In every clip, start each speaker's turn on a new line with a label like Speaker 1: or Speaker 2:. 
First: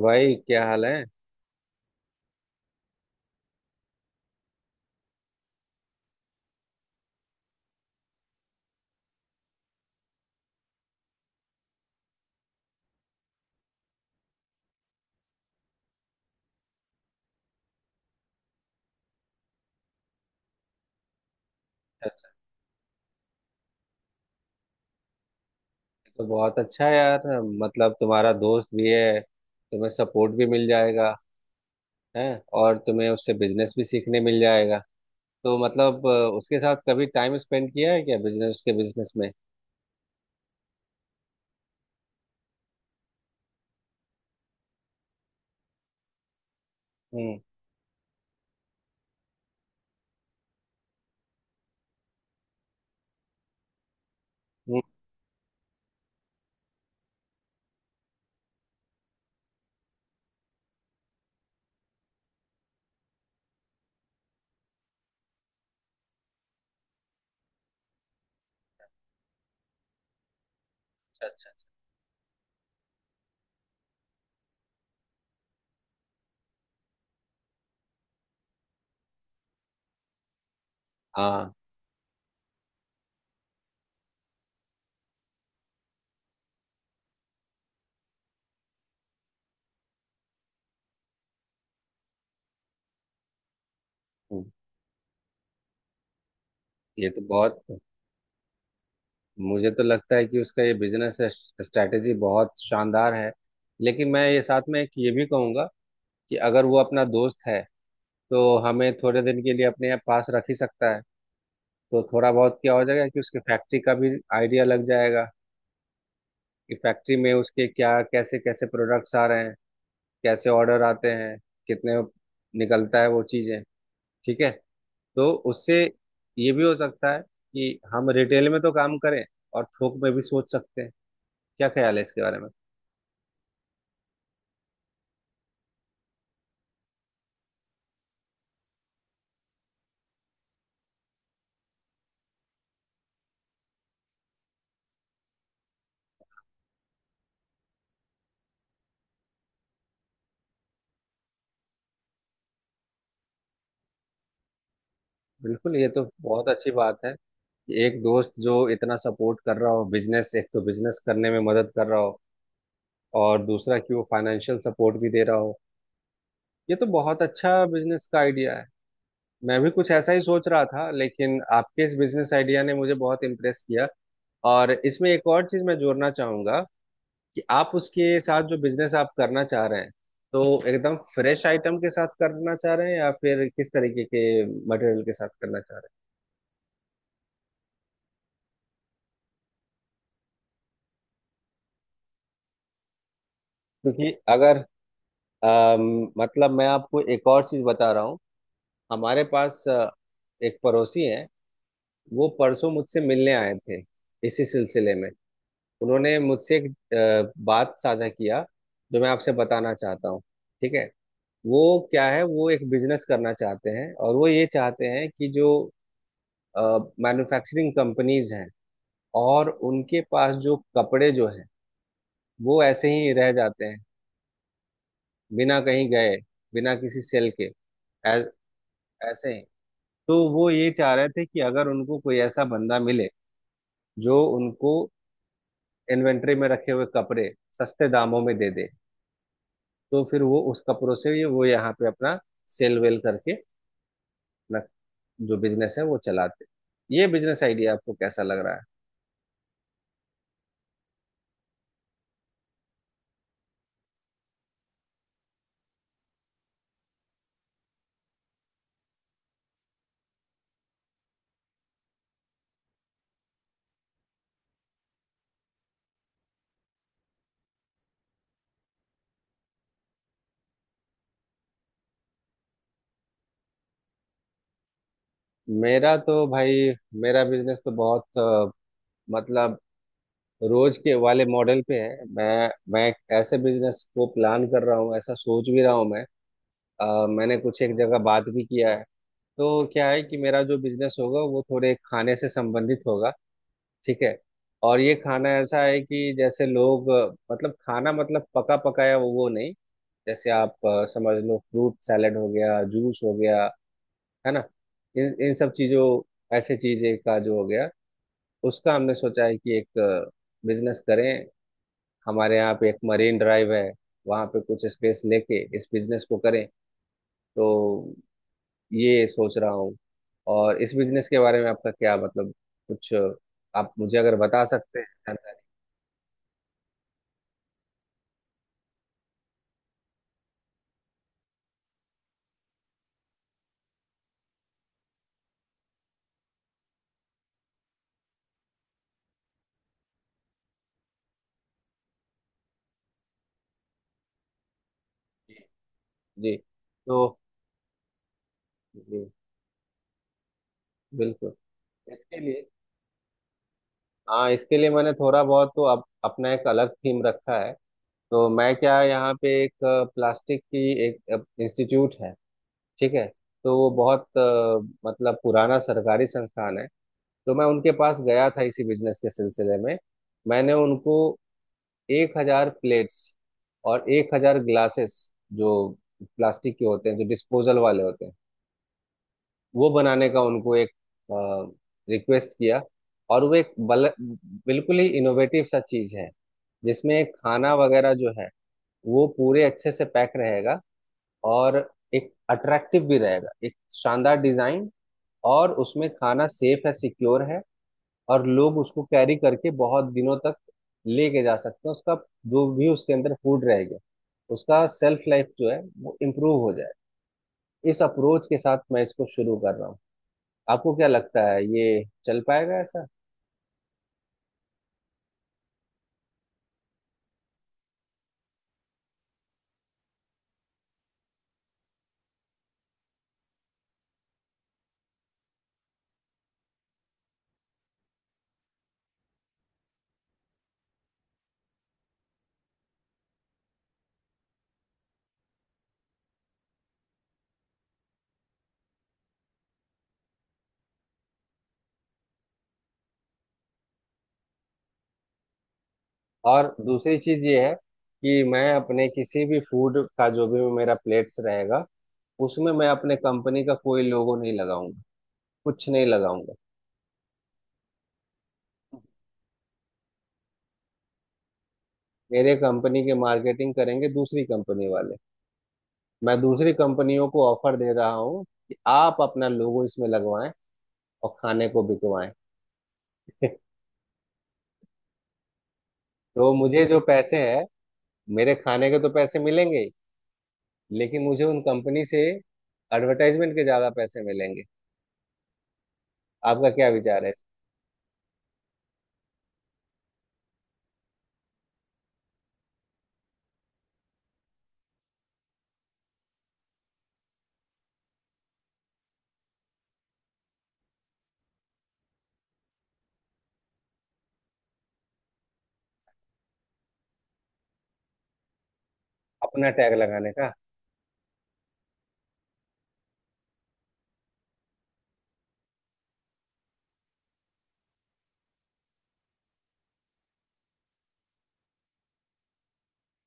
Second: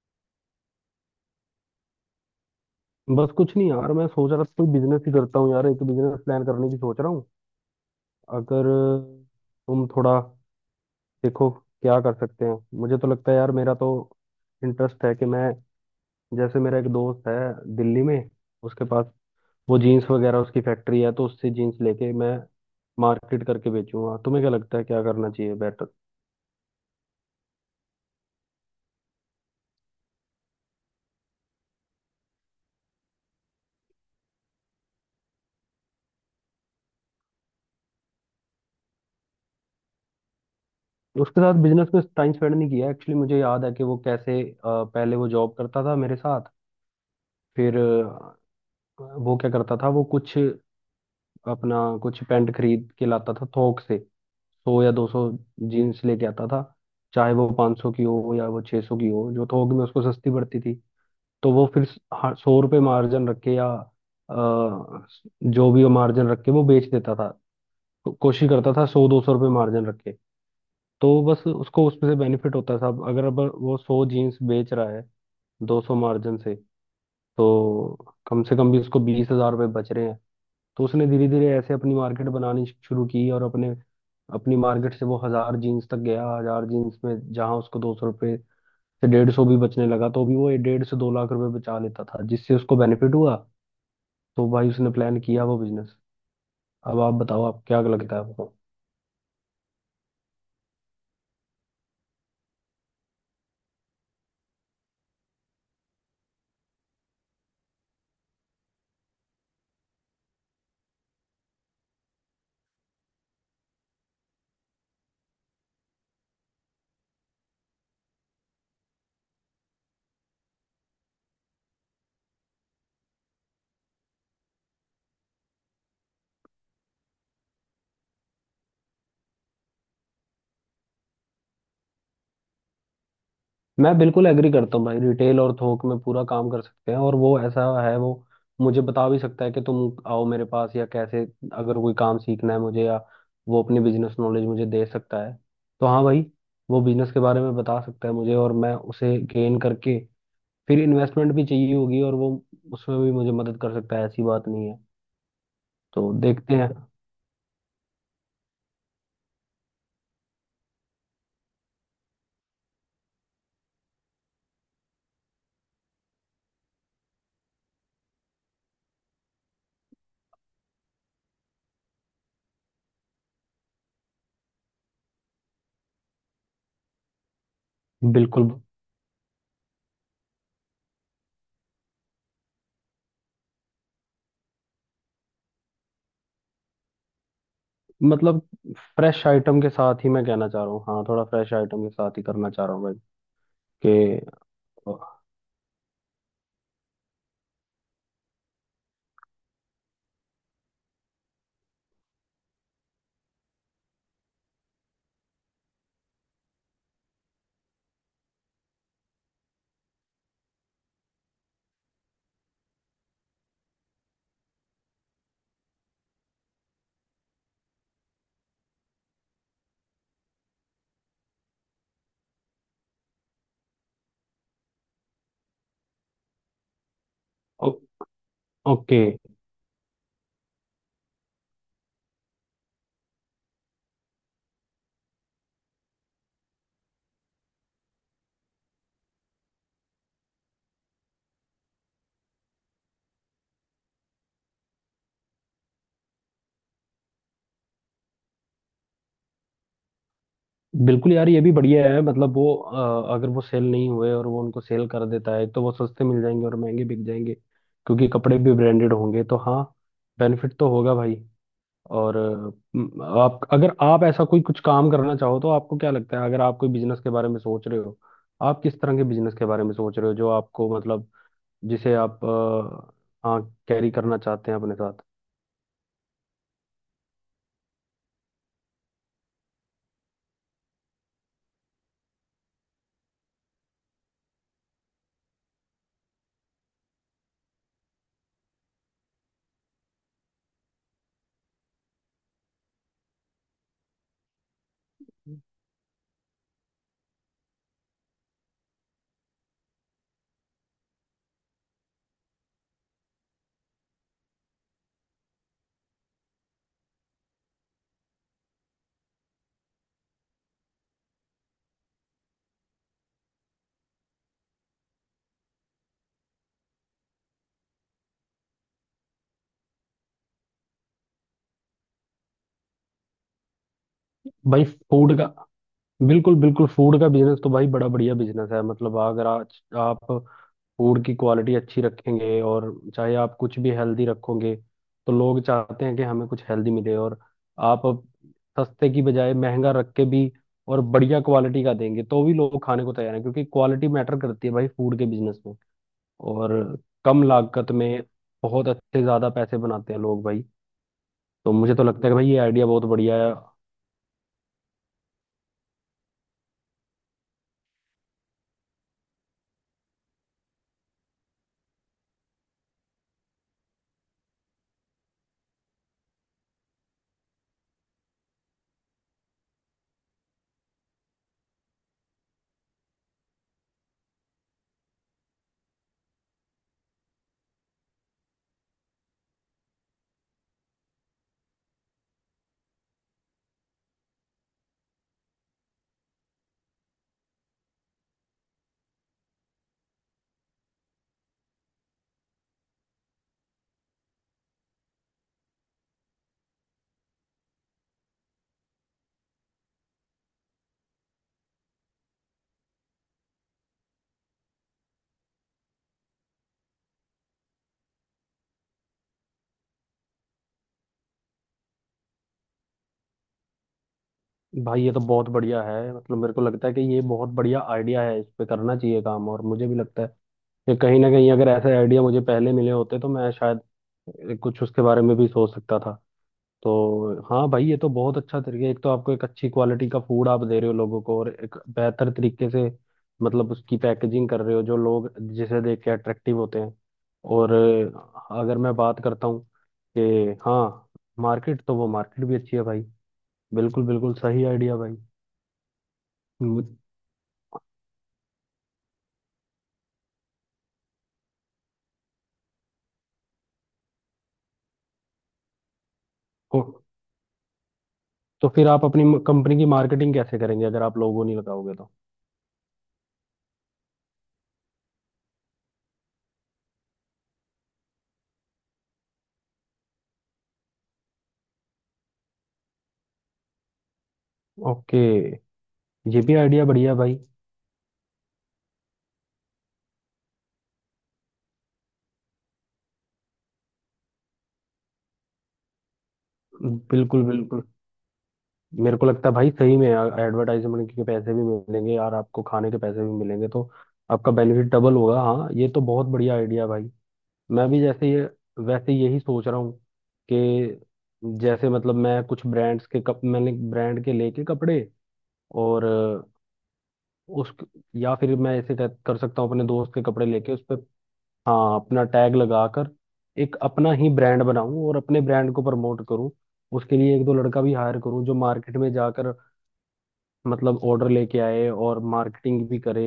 Speaker 1: भाई क्या हाल है?
Speaker 2: बस कुछ नहीं यार। मैं सोच रहा था कोई बिजनेस ही करता हूँ यार। एक बिजनेस प्लान करने की सोच रहा हूँ। अगर तुम थोड़ा देखो क्या कर सकते हैं। मुझे तो लगता है यार मेरा तो इंटरेस्ट है कि मैं, जैसे मेरा एक दोस्त है दिल्ली में, उसके पास वो जीन्स वगैरह उसकी फैक्ट्री है, तो उससे जीन्स लेके
Speaker 1: अच्छा।
Speaker 2: मैं मार्केट करके बेचूंगा। तुम्हें क्या लगता है क्या करना चाहिए बेटर?
Speaker 1: ये तो बहुत अच्छा है यार। मतलब, तुम्हारा दोस्त भी है, तुम्हें सपोर्ट भी मिल जाएगा है। और तुम्हें उससे बिजनेस भी सीखने मिल जाएगा। तो मतलब उसके साथ कभी टाइम स्पेंड किया है क्या बिजनेस, उसके बिजनेस में?
Speaker 2: उसके साथ बिजनेस में टाइम स्पेंड नहीं किया एक्चुअली। मुझे याद है कि वो कैसे पहले वो जॉब करता था मेरे साथ।
Speaker 1: हम्म।
Speaker 2: फिर वो क्या करता था, वो कुछ अपना कुछ पैंट खरीद के लाता था थोक से, सौ
Speaker 1: हम्म।
Speaker 2: या दो सौ जीन्स लेके आता था। चाहे वो 500 की हो या वो 600 की हो, जो थोक में उसको सस्ती पड़ती थी। तो वो फिर 100 रुपये मार्जिन रख के या अ, जो भी वो मार्जिन रख के वो बेच देता था। कोशिश करता था 100, 200 रुपये मार्जिन रख के। तो
Speaker 1: अच्छा
Speaker 2: बस
Speaker 1: अच्छा।
Speaker 2: उसको उसमें से बेनिफिट होता था। अगर अब वो 100 जीन्स बेच रहा है 200 मार्जिन से, तो कम से कम भी उसको 20,000 रुपये बच रहे हैं। तो उसने धीरे धीरे
Speaker 1: हाँ।
Speaker 2: ऐसे अपनी मार्केट बनानी शुरू की, और अपने, अपनी मार्केट से वो 1000 जीन्स तक गया। 1000 जीन्स में जहां उसको 200 रुपये से 150 भी बचने लगा, तो भी वो ये 1.5 से 2 लाख रुपए बचा लेता था, जिससे उसको बेनिफिट हुआ। तो
Speaker 1: हम्म।
Speaker 2: भाई उसने प्लान किया वो बिजनेस। अब
Speaker 1: ये
Speaker 2: आप
Speaker 1: तो
Speaker 2: बताओ,
Speaker 1: बहुत,
Speaker 2: आप क्या लगता है आपको?
Speaker 1: मुझे तो लगता है कि उसका ये बिजनेस स्ट्रैटेजी बहुत शानदार है। लेकिन मैं ये साथ में एक ये भी कहूंगा कि अगर वो अपना दोस्त है तो हमें थोड़े दिन के लिए अपने पास रख ही सकता है। तो थोड़ा बहुत क्या हो जाएगा कि उसके फैक्ट्री का भी आइडिया लग जाएगा, कि फैक्ट्री में उसके क्या, कैसे कैसे प्रोडक्ट्स आ रहे हैं, कैसे ऑर्डर आते हैं, कितने निकलता है वो चीजें। ठीक है। तो उससे ये भी हो सकता है कि हम रिटेल में तो काम करें और थोक में भी सोच सकते हैं। क्या ख्याल है इसके बारे में?
Speaker 2: मैं बिल्कुल एग्री करता हूँ भाई, रिटेल और थोक में पूरा काम कर सकते हैं। और वो ऐसा है, वो मुझे बता भी सकता है कि तुम आओ मेरे पास, या कैसे, अगर कोई काम सीखना है मुझे, या वो अपनी बिजनेस नॉलेज मुझे दे सकता है। तो हाँ भाई, वो बिजनेस के बारे में बता सकता है मुझे, और मैं उसे गेन करके फिर इन्वेस्टमेंट भी चाहिए होगी, और वो उसमें भी मुझे मदद कर सकता है। ऐसी बात नहीं है।
Speaker 1: बिल्कुल। ये तो
Speaker 2: तो
Speaker 1: बहुत
Speaker 2: देखते हैं।
Speaker 1: अच्छी बात है कि एक दोस्त जो इतना सपोर्ट कर रहा हो, बिजनेस, एक तो बिजनेस करने में मदद कर रहा हो और दूसरा कि वो फाइनेंशियल सपोर्ट भी दे रहा हो। ये तो बहुत अच्छा बिजनेस का आइडिया है। मैं भी कुछ ऐसा ही सोच रहा था, लेकिन आपके इस बिजनेस आइडिया ने मुझे बहुत इम्प्रेस किया। और इसमें एक और चीज मैं जोड़ना चाहूंगा कि आप उसके साथ
Speaker 2: बिल्कुल।
Speaker 1: जो बिजनेस आप करना चाह रहे हैं, तो एकदम फ्रेश आइटम के साथ करना चाह रहे हैं या फिर किस तरीके के मटेरियल के साथ करना चाह रहे
Speaker 2: मतलब फ्रेश आइटम के साथ ही मैं कहना चाह रहा हूँ। हाँ, थोड़ा फ्रेश आइटम के साथ ही करना चाह रहा हूँ भाई
Speaker 1: हैं? क्योंकि अगर मतलब, मैं आपको एक और चीज बता रहा हूँ। हमारे पास एक पड़ोसी हैं। वो परसों मुझसे मिलने आए थे इसी सिलसिले में। उन्होंने मुझसे एक बात साझा किया जो मैं आपसे बताना चाहता हूँ। ठीक है। वो क्या है, वो एक बिजनेस करना चाहते हैं और वो ये चाहते हैं कि जो मैन्युफैक्चरिंग कंपनीज हैं और उनके पास जो कपड़े जो हैं, वो ऐसे ही रह जाते हैं, बिना कहीं गए, बिना किसी सेल के।
Speaker 2: कि
Speaker 1: ऐ-
Speaker 2: ओके।
Speaker 1: ऐसे ही। तो वो ये चाह रहे थे कि अगर उनको कोई ऐसा बंदा मिले जो उनको इन्वेंट्री में रखे हुए कपड़े सस्ते दामों में दे दे, तो फिर वो उसका प्रोसेस ये वो यहाँ पे अपना सेल वेल करके अपना जो बिजनेस है वो चलाते। ये बिजनेस आइडिया आपको कैसा लग रहा है?
Speaker 2: बिल्कुल यार, ये भी बढ़िया है। मतलब वो अगर वो सेल नहीं हुए और वो उनको सेल कर देता है, तो वो सस्ते मिल जाएंगे और महंगे बिक जाएंगे, क्योंकि कपड़े भी ब्रांडेड होंगे। तो हाँ, बेनिफिट तो होगा भाई। और आप, अगर आप ऐसा कोई कुछ काम करना चाहो, तो आपको क्या लगता है? अगर आप कोई बिजनेस के बारे में सोच रहे हो, आप किस तरह के बिजनेस के बारे में सोच रहे हो, जो आपको मतलब जिसे आप हाँ, कैरी करना चाहते हैं अपने साथ?
Speaker 1: मेरा तो भाई, मेरा बिजनेस तो बहुत मतलब रोज के वाले मॉडल पे है। मैं एक ऐसे बिजनेस को प्लान कर रहा हूँ, ऐसा सोच भी रहा हूँ मैं। मैंने कुछ एक जगह बात भी किया है। तो क्या है कि मेरा जो बिजनेस होगा वो थोड़े खाने से संबंधित होगा। ठीक है। और ये खाना ऐसा है कि जैसे लोग मतलब खाना मतलब पका पकाया, वो नहीं। जैसे आप समझ लो, फ्रूट सैलेड हो गया, जूस हो गया, है ना, इन इन सब चीजों, ऐसे चीजें का जो हो गया, उसका हमने सोचा है कि एक बिजनेस करें। हमारे यहाँ पे एक मरीन ड्राइव है, वहाँ पे कुछ स्पेस लेके इस बिजनेस को करें। तो ये सोच रहा हूँ। और इस बिजनेस के बारे में आपका क्या मतलब, कुछ आप मुझे अगर बता
Speaker 2: भाई
Speaker 1: सकते हैं
Speaker 2: फूड का।
Speaker 1: जानकारी?
Speaker 2: बिल्कुल बिल्कुल, फूड का बिजनेस तो भाई बड़ा बढ़िया बिजनेस है। मतलब अगर आज आप फूड की क्वालिटी अच्छी रखेंगे, और चाहे आप कुछ भी हेल्दी रखोगे, तो लोग चाहते हैं कि हमें कुछ हेल्दी मिले। और आप अब सस्ते की बजाय महंगा रख के भी, और बढ़िया क्वालिटी का देंगे, तो भी लोग खाने को तैयार हैं, क्योंकि क्वालिटी मैटर करती है भाई फूड के
Speaker 1: जी।
Speaker 2: बिजनेस में।
Speaker 1: जी।
Speaker 2: और
Speaker 1: तो
Speaker 2: कम लागत में बहुत अच्छे
Speaker 1: जी
Speaker 2: ज़्यादा पैसे बनाते हैं लोग भाई।
Speaker 1: बिल्कुल।
Speaker 2: तो मुझे तो लगता है कि
Speaker 1: इसके
Speaker 2: भाई, ये
Speaker 1: लिए,
Speaker 2: आइडिया बहुत बढ़िया है।
Speaker 1: हाँ, इसके लिए मैंने थोड़ा बहुत तो अपना एक अलग थीम रखा है। तो मैं क्या, यहाँ पे एक प्लास्टिक की एक इंस्टीट्यूट है, ठीक है, तो वो बहुत मतलब पुराना सरकारी संस्थान है। तो मैं उनके पास गया था इसी बिजनेस के सिलसिले में। मैंने उनको 1,000 प्लेट्स और 1,000 ग्लासेस, जो प्लास्टिक के होते हैं, जो डिस्पोजल वाले होते हैं, वो बनाने का उनको एक रिक्वेस्ट किया। और वो एक बिल्कुल ही इनोवेटिव सा चीज है जिसमें खाना वगैरह जो है वो पूरे अच्छे से पैक रहेगा। और एक अट्रैक्टिव भी रहेगा, एक शानदार डिजाइन। और उसमें खाना सेफ है, सिक्योर है। और लोग उसको कैरी करके बहुत दिनों तक लेके जा सकते हैं। उसका जो भी उसके अंदर फूड रहेगा उसका सेल्फ लाइफ जो है वो इम्प्रूव हो जाए, इस अप्रोच के साथ मैं इसको शुरू कर रहा हूँ। आपको क्या लगता है, ये चल पाएगा ऐसा?
Speaker 2: भाई ये तो बहुत बढ़िया है, मतलब मेरे को लगता है कि ये बहुत बढ़िया आइडिया है, इस पे करना चाहिए काम। और मुझे भी लगता है कि कहीं ना कहीं अगर ऐसे आइडिया मुझे पहले मिले होते, तो मैं शायद कुछ उसके बारे में भी सोच सकता था। तो हाँ भाई, ये तो बहुत अच्छा तरीका है। एक तो आपको, एक अच्छी क्वालिटी का फूड आप दे रहे हो लोगों को, और एक बेहतर तरीके से मतलब उसकी पैकेजिंग कर रहे हो, जो लोग जिसे देख के अट्रैक्टिव होते हैं। और अगर मैं बात करता हूँ, कि हाँ, मार्केट तो वो मार्केट भी अच्छी है भाई। बिल्कुल बिल्कुल सही आइडिया भाई।
Speaker 1: और
Speaker 2: हम्म।
Speaker 1: दूसरी चीज ये है कि मैं अपने किसी भी फूड का जो भी मेरा प्लेट्स रहेगा, उसमें मैं अपने कंपनी का कोई लोगो नहीं लगाऊंगा, कुछ नहीं लगाऊंगा।
Speaker 2: तो, तो फिर आप अपनी कंपनी की मार्केटिंग कैसे करेंगे, अगर आप लोगो नहीं लगाओगे तो?
Speaker 1: मेरे कंपनी के मार्केटिंग करेंगे दूसरी कंपनी वाले। मैं दूसरी कंपनियों को ऑफर दे रहा हूँ कि आप अपना लोगो इसमें लगवाएं और खाने को बिकवाएं।
Speaker 2: ओके। ये
Speaker 1: तो
Speaker 2: भी
Speaker 1: मुझे
Speaker 2: आइडिया
Speaker 1: जो
Speaker 2: बढ़िया है
Speaker 1: पैसे
Speaker 2: भाई।
Speaker 1: हैं, मेरे खाने के तो पैसे मिलेंगे ही, लेकिन मुझे उन कंपनी से एडवर्टाइजमेंट के ज्यादा पैसे मिलेंगे। आपका क्या विचार है इस-।
Speaker 2: बिल्कुल बिल्कुल, मेरे को लगता है भाई, सही में एडवर्टाइजमेंट के पैसे भी मिलेंगे यार, आपको खाने के पैसे भी मिलेंगे, तो आपका बेनिफिट डबल होगा। हाँ, ये तो बहुत बढ़िया आइडिया है भाई। मैं भी जैसे ये, वैसे यही सोच रहा हूँ कि, जैसे मतलब मैं कुछ ब्रांड्स के कप, मैंने ब्रांड के लेके कपड़े और उस, या फिर मैं ऐसे कर कर सकता
Speaker 1: अपना
Speaker 2: हूँ अपने
Speaker 1: टैग
Speaker 2: दोस्त के
Speaker 1: लगाने
Speaker 2: कपड़े
Speaker 1: का।
Speaker 2: लेके उस पे, हाँ अपना टैग लगाकर, एक अपना ही ब्रांड बनाऊं और अपने ब्रांड को प्रमोट करूं। उसके लिए एक दो लड़का भी हायर करूं, जो मार्केट में जाकर मतलब ऑर्डर लेके आए और मार्केटिंग भी करे,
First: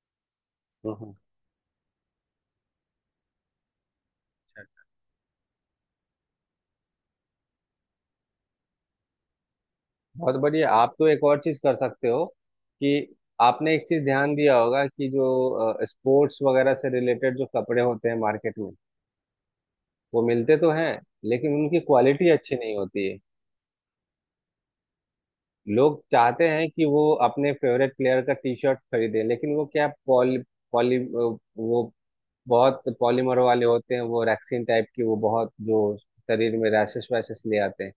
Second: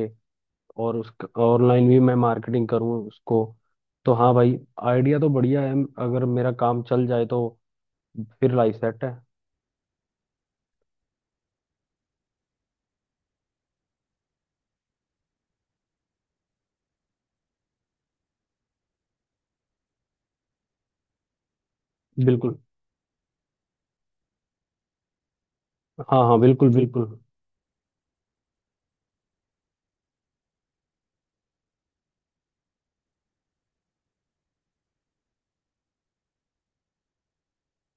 Speaker 2: और उस ऑनलाइन भी मैं मार्केटिंग करूं उसको। तो हाँ भाई, आइडिया तो बढ़िया है, अगर मेरा काम चल जाए तो फिर लाइफ सेट है।
Speaker 1: बहुत बढ़िया। आप तो एक और चीज कर सकते हो कि आपने एक चीज ध्यान दिया होगा कि जो स्पोर्ट्स वगैरह से रिलेटेड जो कपड़े होते हैं मार्केट में, वो मिलते तो हैं लेकिन उनकी क्वालिटी अच्छी
Speaker 2: बिल्कुल।
Speaker 1: नहीं होती है। लोग
Speaker 2: हाँ हाँ,
Speaker 1: चाहते हैं
Speaker 2: बिल्कुल
Speaker 1: कि वो
Speaker 2: बिल्कुल।
Speaker 1: अपने फेवरेट प्लेयर का टी शर्ट खरीदें, लेकिन वो क्या, पॉली पॉली वो बहुत पॉलीमर वाले होते हैं, वो रैक्सीन टाइप की, वो बहुत जो शरीर में रैशेस वैशेस ले आते हैं।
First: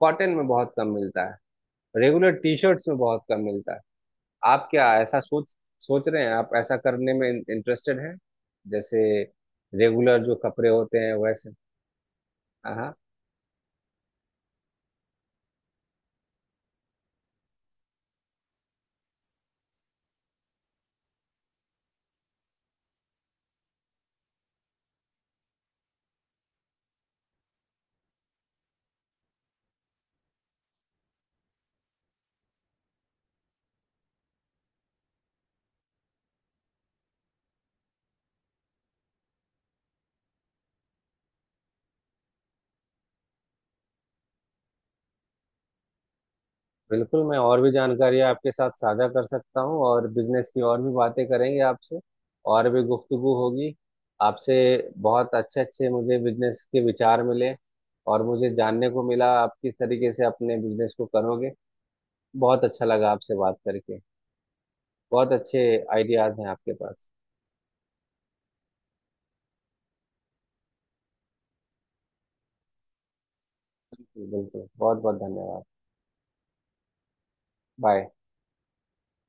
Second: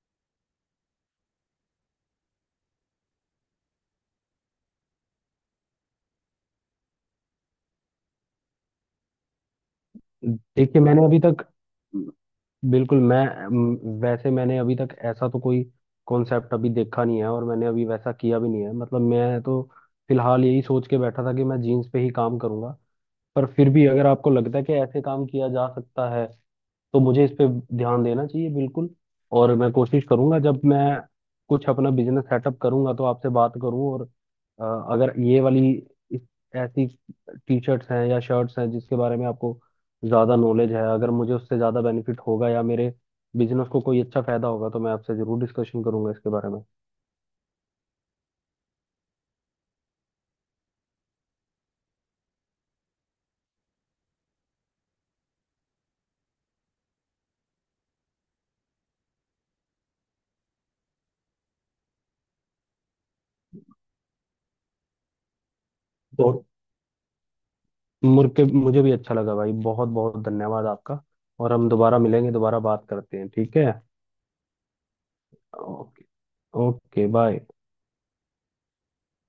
Speaker 1: कॉटन में बहुत कम मिलता है, रेगुलर टी शर्ट्स में बहुत कम मिलता है। आप क्या ऐसा सोच सोच रहे हैं, आप ऐसा करने में इंटरेस्टेड हैं, जैसे रेगुलर जो कपड़े
Speaker 2: देखिए
Speaker 1: होते
Speaker 2: मैंने
Speaker 1: हैं
Speaker 2: अभी तक,
Speaker 1: वैसे?
Speaker 2: हम्म,
Speaker 1: हाँ हाँ।
Speaker 2: बिल्कुल मैं, अम, वैसे मैंने अभी तक ऐसा तो कोई कॉन्सेप्ट अभी देखा नहीं है, और मैंने अभी वैसा किया भी नहीं है। मतलब मैं तो फिलहाल यही सोच के बैठा था कि मैं जीन्स पे ही काम करूंगा। पर फिर भी अगर आपको लगता है कि ऐसे काम किया जा सकता है, तो मुझे इस पे ध्यान देना चाहिए बिल्कुल। और मैं कोशिश करूंगा, जब मैं कुछ अपना बिजनेस सेटअप करूंगा तो आपसे बात करूं। और अगर ये वाली इस, ऐसी टी शर्ट्स हैं या शर्ट्स हैं, जिसके बारे में आपको ज़्यादा नॉलेज है, अगर मुझे उससे ज़्यादा बेनिफिट होगा या मेरे बिजनेस को कोई अच्छा फायदा होगा, तो मैं आपसे ज़रूर डिस्कशन करूंगा इसके बारे में।
Speaker 1: बिल्कुल। मैं और भी जानकारी आपके साथ साझा कर सकता हूँ और बिजनेस की और भी बातें करेंगे आपसे, और भी गुफ्तगू होगी आपसे। बहुत अच्छे अच्छे मुझे बिजनेस के विचार मिले, और मुझे जानने को मिला आप किस तरीके से अपने बिजनेस को करोगे। बहुत अच्छा लगा आपसे बात करके। बहुत अच्छे आइडियाज हैं
Speaker 2: बहुत
Speaker 1: आपके पास।
Speaker 2: मुर्के मुझे भी अच्छा लगा भाई। बहुत बहुत धन्यवाद आपका। और हम दोबारा मिलेंगे, दोबारा बात करते हैं, ठीक है।
Speaker 1: बिल्कुल बिल्कुल। बहुत बहुत धन्यवाद।
Speaker 2: ओके। Okay bye.
Speaker 1: बाय।